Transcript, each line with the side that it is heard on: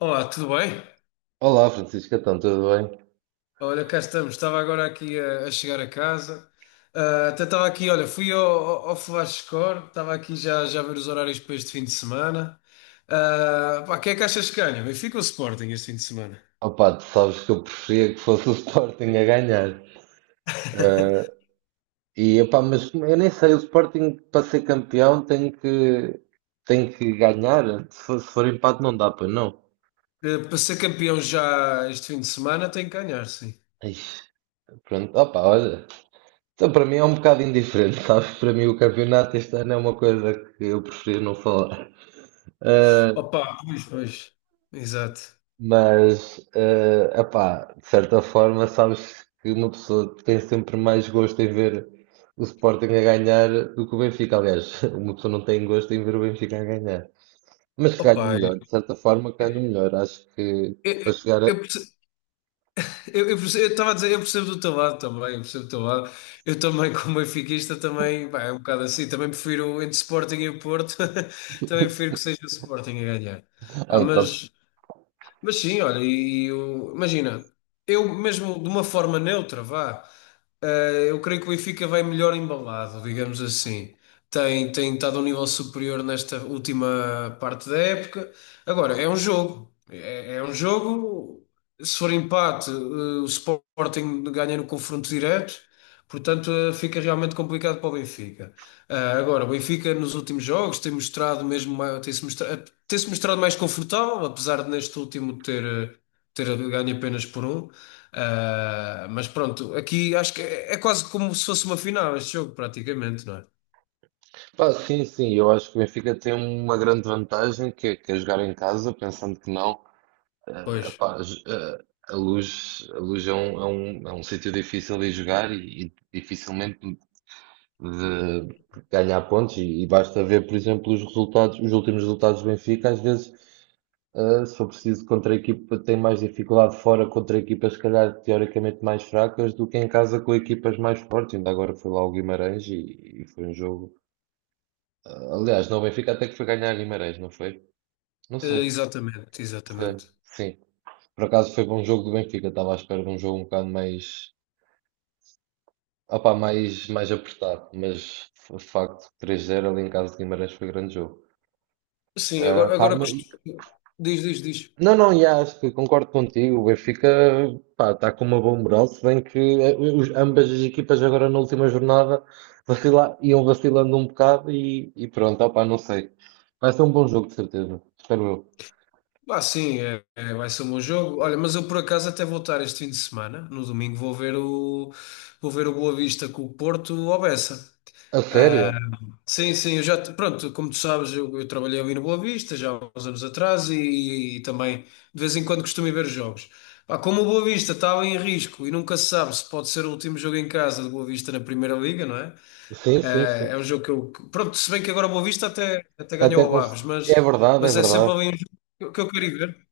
left: Olá, tudo bem?
right: Olá Francisco, então tudo bem?
left: Olha, cá estamos. Estava agora aqui a chegar a casa. Ah, até estava aqui, olha, fui ao Flash Score, estava aqui já a ver os horários para este fim de semana. Ah, pá, quem é que achas que ganha? Benfica ou Sporting este fim de semana?
right: Opá, tu sabes que eu preferia que fosse o Sporting a ganhar. Ah, mas eu nem sei, o Sporting para ser tem que ganhar. Se for empate não dá para não.
left: Para ser campeão já este fim de semana tem que ganhar, sim.
right: Ai, pronto, opá, olha. Então para mim é um bocado indiferente, sabes? Para mim o campeonato este ano é uma coisa que eu prefiro não falar. Ah,
left: Opa, pois, pois. Exato.
right: Epá, de certa forma, sabes que uma pessoa tem sempre mais gosto em ver o Sporting a ganhar do que o Benfica. Aliás, uma pessoa não tem gosto em ver o Benfica a ganhar. Mas que ganha
left: Opa,
right: melhor, de certa forma, que ganha melhor. Acho que
left: eu,
right: para chegar a.
left: eu, eu, Eu perce- eu estava a dizer, eu percebo do teu lado também, eu percebo do teu lado. Eu também, como benfiquista, também, pá, é um bocado assim. Também prefiro entre Sporting e o Porto, também prefiro que seja o Sporting a ganhar.
right: Ah,
left: Pá,
right: então,
left: mas sim, olha, imagina, eu mesmo de uma forma neutra, vá, eu creio que o Benfica vai melhor embalado, digamos assim. Tem estado a um nível superior nesta última parte da época. Agora, é um jogo. É um jogo. Se for empate, o Sporting ganha no confronto direto, portanto, fica realmente complicado para o Benfica. Ah, agora, o Benfica nos últimos jogos tem mostrado mesmo, tem-se mostrado mais confortável, apesar de neste último ter ganho apenas por um. Ah, mas pronto, aqui acho que é quase como se fosse uma final este jogo, praticamente, não é?
right: pá, sim, sim, eu acho que o Benfica tem uma grande vantagem, que é jogar em casa, pensando que não. eh,
left: Pois.
right: epá, j- eh, a Luz, A Luz é é um sítio difícil de jogar e dificilmente de ganhar pontos e basta ver, por exemplo, os últimos resultados do Benfica, às vezes, se for preciso contra a equipa, tem mais dificuldade fora contra equipas, se calhar, teoricamente mais fracas do que em casa com equipas mais fortes. Ainda agora foi lá o Guimarães e foi um jogo. Aliás, não, o Benfica até que foi ganhar a Guimarães, não foi? Não sei,
left: Eh, exatamente,
right: sei.
left: exatamente.
right: Sim. Por acaso foi bom jogo do Benfica, estava à espera de um jogo um bocado mais apertado, mas de facto 3-0 ali em casa de Guimarães foi grande jogo.
left: Sim,
right: Ah, pá, mas-
left: diz, diz, diz.
right: Não, não, e acho que concordo contigo. O Benfica, pá, está com uma boa moral, se bem que ambas as equipas agora na última jornada iam vacilando um bocado e pronto, opá, não sei. Vai ser um bom jogo, de certeza, espero eu.
left: Ah, sim, vai ser um bom jogo. Olha, mas eu por acaso até vou estar este fim de semana, no domingo, vou ver o Boa Vista com o Porto ao Bessa.
right: A
left: Ah,
right: sério?
left: sim, sim, pronto, como tu sabes, eu trabalhei ali no Boa Vista já há uns anos atrás e também de vez em quando costumo ir ver os jogos. Pá, como o Boa Vista estava em risco e nunca se sabe se pode ser o último jogo em casa do Boa Vista na Primeira Liga, não é? Ah,
right: Sim, sim, sim.
left: é um jogo pronto, se bem que agora o Boa Vista até
right: Até
left: ganhou ao
right: com...
left: Aves,
right: É verdade, é
left: mas é sempre
right: verdade.
left: ali um jogo que eu quero ir ver.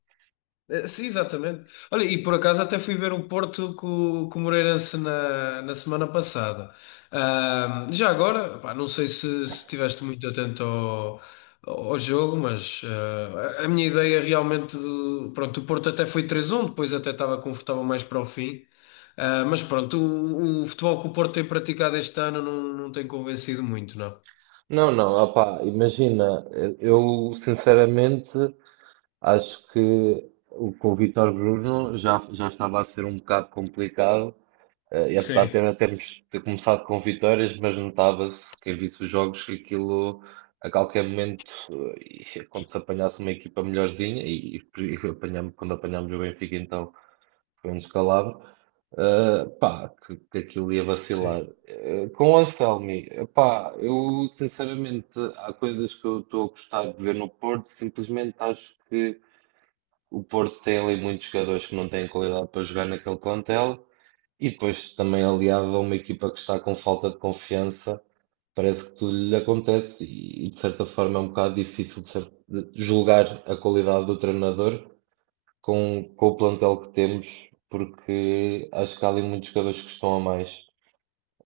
left: Sim, exatamente. Olha, e por acaso até fui ver o Porto com o Moreirense na semana passada. Já agora, pá, não sei se estiveste muito atento ao jogo, mas ah, a minha ideia realmente, pronto, o Porto até foi 3-1, depois até estava confortável mais para o fim. Ah, mas pronto, o futebol que o Porto tem praticado este ano não, não tem convencido muito, não.
right: Não, não, opá, imagina, eu sinceramente acho com o Vítor Bruno já, já estava a ser um bocado complicado. E apesar
left: Sim.
right: de ainda termos ter começado com vitórias, mas notava-se, quem visse os jogos, que aquilo a qualquer momento, e quando se apanhasse uma equipa melhorzinha, e apanhamos, quando apanhámos o Benfica, então foi um descalabro, pá, que aquilo ia
left: Sim.
right: vacilar. Com o Anselmi, pá, eu sinceramente, há coisas que eu estou a gostar de ver no Porto, simplesmente acho que o Porto tem ali muitos jogadores que não têm qualidade para jogar naquele plantel. E depois também aliado a uma equipa que está com falta de confiança, parece que tudo lhe acontece e, de certa forma é um bocado difícil de de julgar a qualidade do treinador com o plantel que temos, porque acho que há ali muitos jogadores que estão a mais,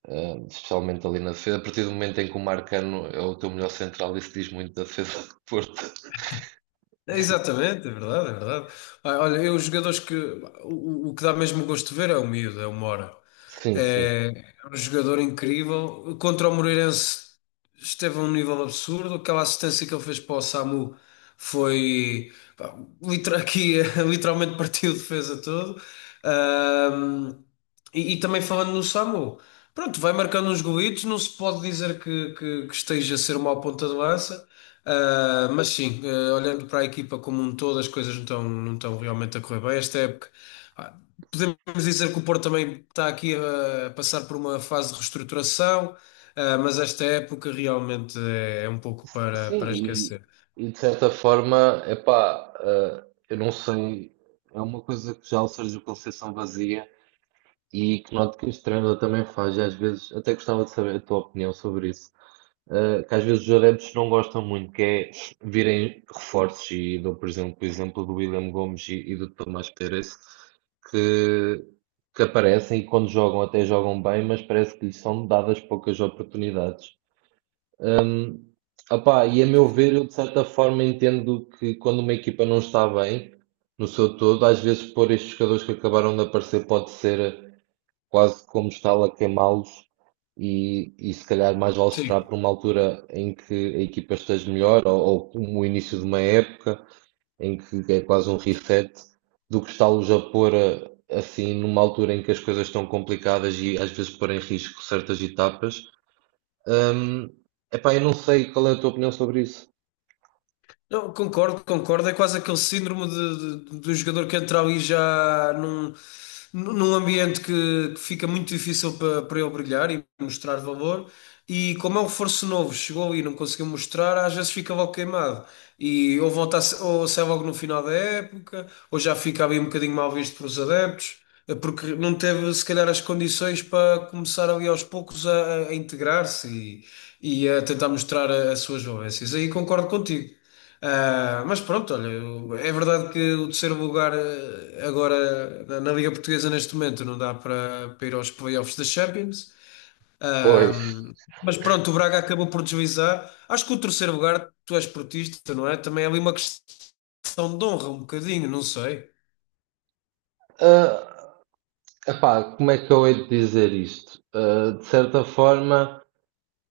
right: especialmente ali na defesa. A partir do momento em que o Marcano é o teu melhor central, isso diz muito da defesa do Porto.
left: Exatamente, é verdade, é verdade. Ah, olha, eu, os jogadores que. O que dá mesmo gosto de ver é o miúdo, é o Mora.
right: Sim, sim.
left: É, é um jogador incrível. Contra o Moreirense esteve a um nível absurdo. Aquela assistência que ele fez para o Samu foi, pá, liter- aqui, literalmente partiu a defesa todo. Ahm, e também falando no Samu, pronto, vai marcando uns golitos, não se pode dizer que esteja a ser uma ponta de lança. Ah, mas sim, ah, olhando para a equipa como um todo, as coisas não estão realmente a correr bem esta época. Ah, podemos dizer que o Porto também está aqui ah, a passar por uma fase de reestruturação, ah, mas esta época realmente é um pouco para,
right: Sim,
left: para esquecer.
right: e de certa forma, epá, eu não sei, é uma coisa que já o Sérgio Conceição vazia e que noto que este treinador também faz, e às vezes, até gostava de saber a tua opinião sobre isso, que às vezes os adeptos não gostam muito, que é virem reforços, e dou, por exemplo, o exemplo do William Gomes e do Tomás Pérez, que, que aparecem e quando jogam até jogam bem, mas parece que lhes são dadas poucas oportunidades. Hum, opá, e a meu ver, eu de certa forma entendo que quando uma equipa não está bem, no seu todo, às vezes pôr estes jogadores que acabaram de aparecer pode ser quase como estar a queimá-los e se calhar mais vale esperar
left: Sim.
right: por uma altura em que a equipa esteja melhor ou como o início de uma época em que é quase um reset do que está-los a pôr assim numa altura em que as coisas estão complicadas e às vezes pôr em risco certas etapas. Hum, epá, eu não sei qual é a tua opinião sobre isso.
left: Não, concordo, concordo. É quase aquele síndrome de um jogador que entra ali já num ambiente que fica muito difícil para, para ele brilhar e mostrar valor. E como é um reforço novo, chegou ali e não conseguiu mostrar, às vezes fica logo queimado. E ou volta a, se- Ou sai logo no final da época, ou já fica ali um bocadinho mal visto pelos adeptos, porque não teve se calhar as condições para começar ali aos poucos a integrar-se e a tentar mostrar as suas valências. Aí concordo contigo. Ah, mas pronto, olha, é verdade que o terceiro lugar agora na Liga Portuguesa neste momento não dá para, para ir aos playoffs da Champions.
right: Pois,
left: Ahm, mas pronto, o Braga acabou por deslizar. Acho que o terceiro lugar, tu és portista, não é? Também é ali uma questão de honra, um bocadinho, não sei.
right: Ah, epá, como é que eu hei de dizer isto? Ah, de certa forma,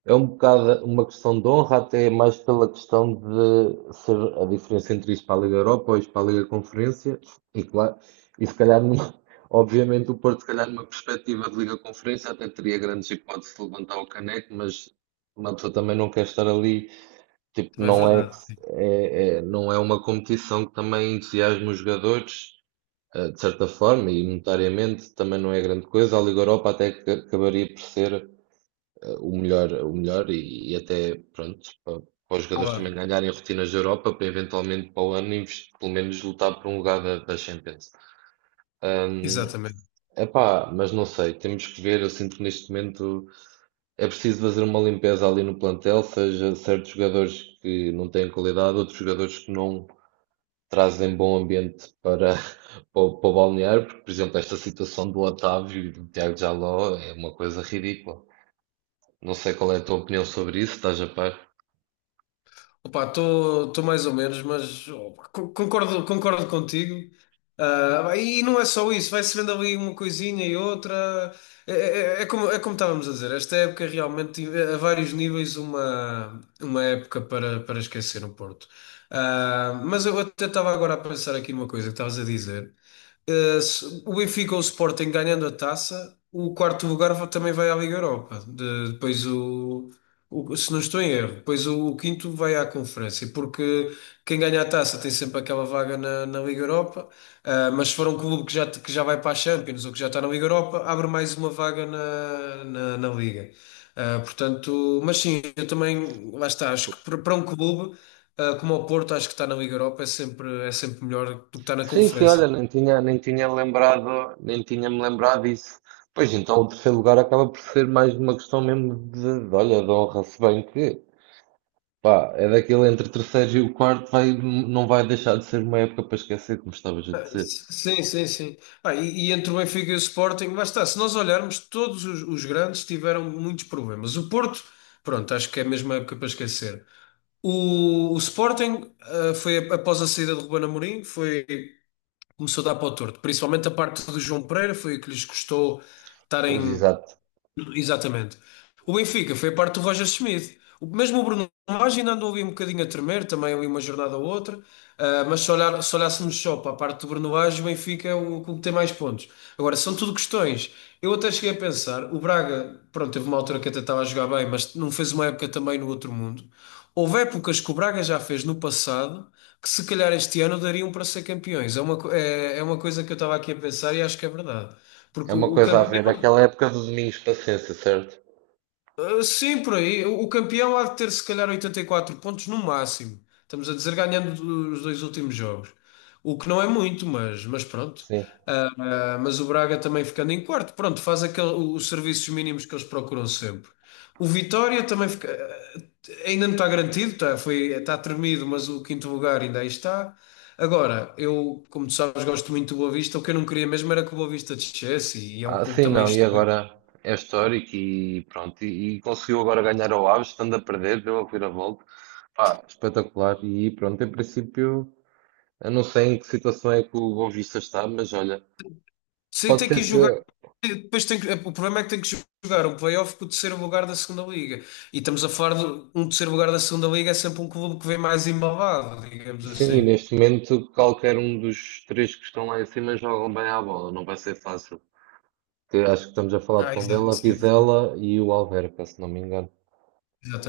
right: é um bocado uma questão de honra, até mais pela questão de ser a diferença entre isto para a Liga Europa ou isto para a Liga Conferência, e claro, e se calhar, obviamente, o Porto, se calhar, numa perspectiva de Liga Conferência, até teria grandes hipóteses de levantar o caneco, mas uma pessoa também não quer estar ali. Tipo,
left: Também é
right: não é,
left: verdade.
right: não é uma competição que também entusiasma os jogadores, de certa forma, e monetariamente também não é grande coisa. A Liga Europa até que acabaria por ser o melhor e até, pronto, para, para os jogadores também
left: Claro,
right: ganharem rotinas da Europa, para eventualmente para o ano, pelo menos lutar por um lugar da, da Champions. Ahm,
left: exatamente.
right: epá, mas não sei, temos que ver. Eu sinto que neste momento. É preciso fazer uma limpeza ali no plantel, seja certos jogadores que não têm qualidade, outros jogadores que não trazem bom ambiente para, para o balneário, porque, por exemplo, esta situação do Otávio e do Tiago Jaló é uma coisa ridícula. Não sei qual é a tua opinião sobre isso, estás a par?
left: Opa, estou mais ou menos, mas oh, concordo, concordo contigo. Ah, e não é só isso, vai-se vendo ali uma coisinha e outra. É como estávamos a dizer, esta época realmente, a vários níveis, uma época para, para esquecer no Porto. Ah, mas eu até estava agora a pensar aqui numa coisa que estavas a dizer. O Benfica ou o Sporting ganhando a taça, o quarto lugar também vai à Liga Europa. Depois, se não estou em erro, pois o quinto vai à conferência, porque quem ganha a taça tem sempre aquela vaga na Liga Europa, ah, mas se for um clube que já vai para a Champions ou que já está na Liga Europa, abre mais uma vaga na Liga. Ah, portanto, mas sim, eu também, lá está, acho que para um clube, ah, como o Porto, acho que está na Liga Europa, é sempre melhor do que estar na
right: Sim, sim, olha,
left: conferência.
right: nem tinha-me lembrado disso. Pois então, o terceiro lugar acaba por ser mais uma questão mesmo de olha, de honra, se bem que pá, é daquele entre o terceiro e o quarto, vai, não vai deixar de ser uma época para esquecer, como estavas a dizer.
left: Sim, sim, sim. Ah, e entre o Benfica e o Sporting, basta, se nós olharmos, os grandes tiveram muitos problemas. O Porto, pronto, acho que é a mesma época para esquecer. O Sporting, ah, após a saída de Ruben Amorim, começou a dar para o torto. Principalmente a parte do João Pereira, foi o que lhes custou
right: Pois,
left: estarem.
right: exato.
left: Exatamente. O Benfica foi a parte do Roger Schmidt. O, mesmo o Bruno Lage ainda andou ali um bocadinho a tremer, também ali uma jornada ou outra. Ah, se olhássemos só para a parte do Bruno Lage, o Benfica é o clube que tem mais pontos. Agora, são tudo questões. Eu até cheguei a pensar, o Braga, pronto, teve uma altura que até estava a jogar bem, mas não fez uma época também no outro mundo. Houve épocas que o Braga já fez no passado que se calhar este ano dariam para ser campeões. É é, é uma coisa que eu estava aqui a pensar e acho que é verdade.
right: É
left: Porque
right: uma
left: o
right: coisa a ver.
left: campeão
right: Aquela época do Domingos Paciência, certo?
left: Sim, por aí. O campeão há de ter se calhar 84 pontos no máximo. Estamos a dizer ganhando os dois últimos jogos. O que não é muito, mas pronto.
right: Sim.
left: Ah, ah, mas o Braga também ficando em quarto, pronto, faz aquele, os serviços mínimos que eles procuram sempre. O Vitória também fica, ah, ainda não está garantido, tá, foi, está tremido, mas o quinto lugar ainda aí está. Agora, eu, como tu sabes, gosto muito do Boa Vista. O que eu não queria mesmo era que o Boa Vista descesse e é um
right: Ah,
left: clube
right: sim,
left: também
right: não. E agora
left: histórico.
right: é histórico e pronto. E conseguiu agora ganhar ao Aves, estando a perder, deu a vira-volta. Pá, espetacular. E pronto, em princípio, eu não sei em que situação é que o Boa está, mas olha,
left: Sim,
right: pode
left: tem que ir
right: ser
left: jogar.
right: que,
left: O problema é que tem que jogar um playoff com o terceiro lugar da segunda liga. E estamos a falar de um terceiro lugar da segunda liga é sempre um clube que vem mais embalado, digamos
right: sim,
left: assim.
right: neste momento, qualquer um dos três que estão lá em cima jogam bem à bola. Não vai ser fácil. Que acho que estamos a falar de Tondela,
left: Sim,
right: Vizela e o Alverca, se não me engano.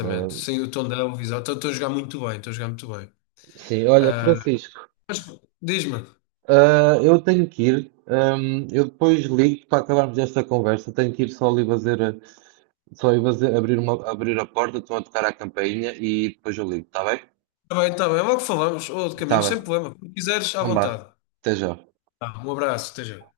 right: Ah,
left: Sim, o Tondela, o Vizela. Estão a jogar muito bem, estão a jogar muito bem.
right: sim, olha,
left: Ah,
right: Francisco,
left: mas diz-me,
right: ah, eu tenho que ir. Eu depois ligo para acabarmos esta conversa. Tenho que ir só ali só ir fazer, abrir a porta, estão a tocar a campainha e depois eu ligo, está bem?
left: está bem, logo falamos, ou de
right: Está
left: caminho,
right: bem.
left: sem problema. Se quiseres, à
right: Então vá.
left: vontade.
right: Até já.
left: Tá, um abraço, esteja.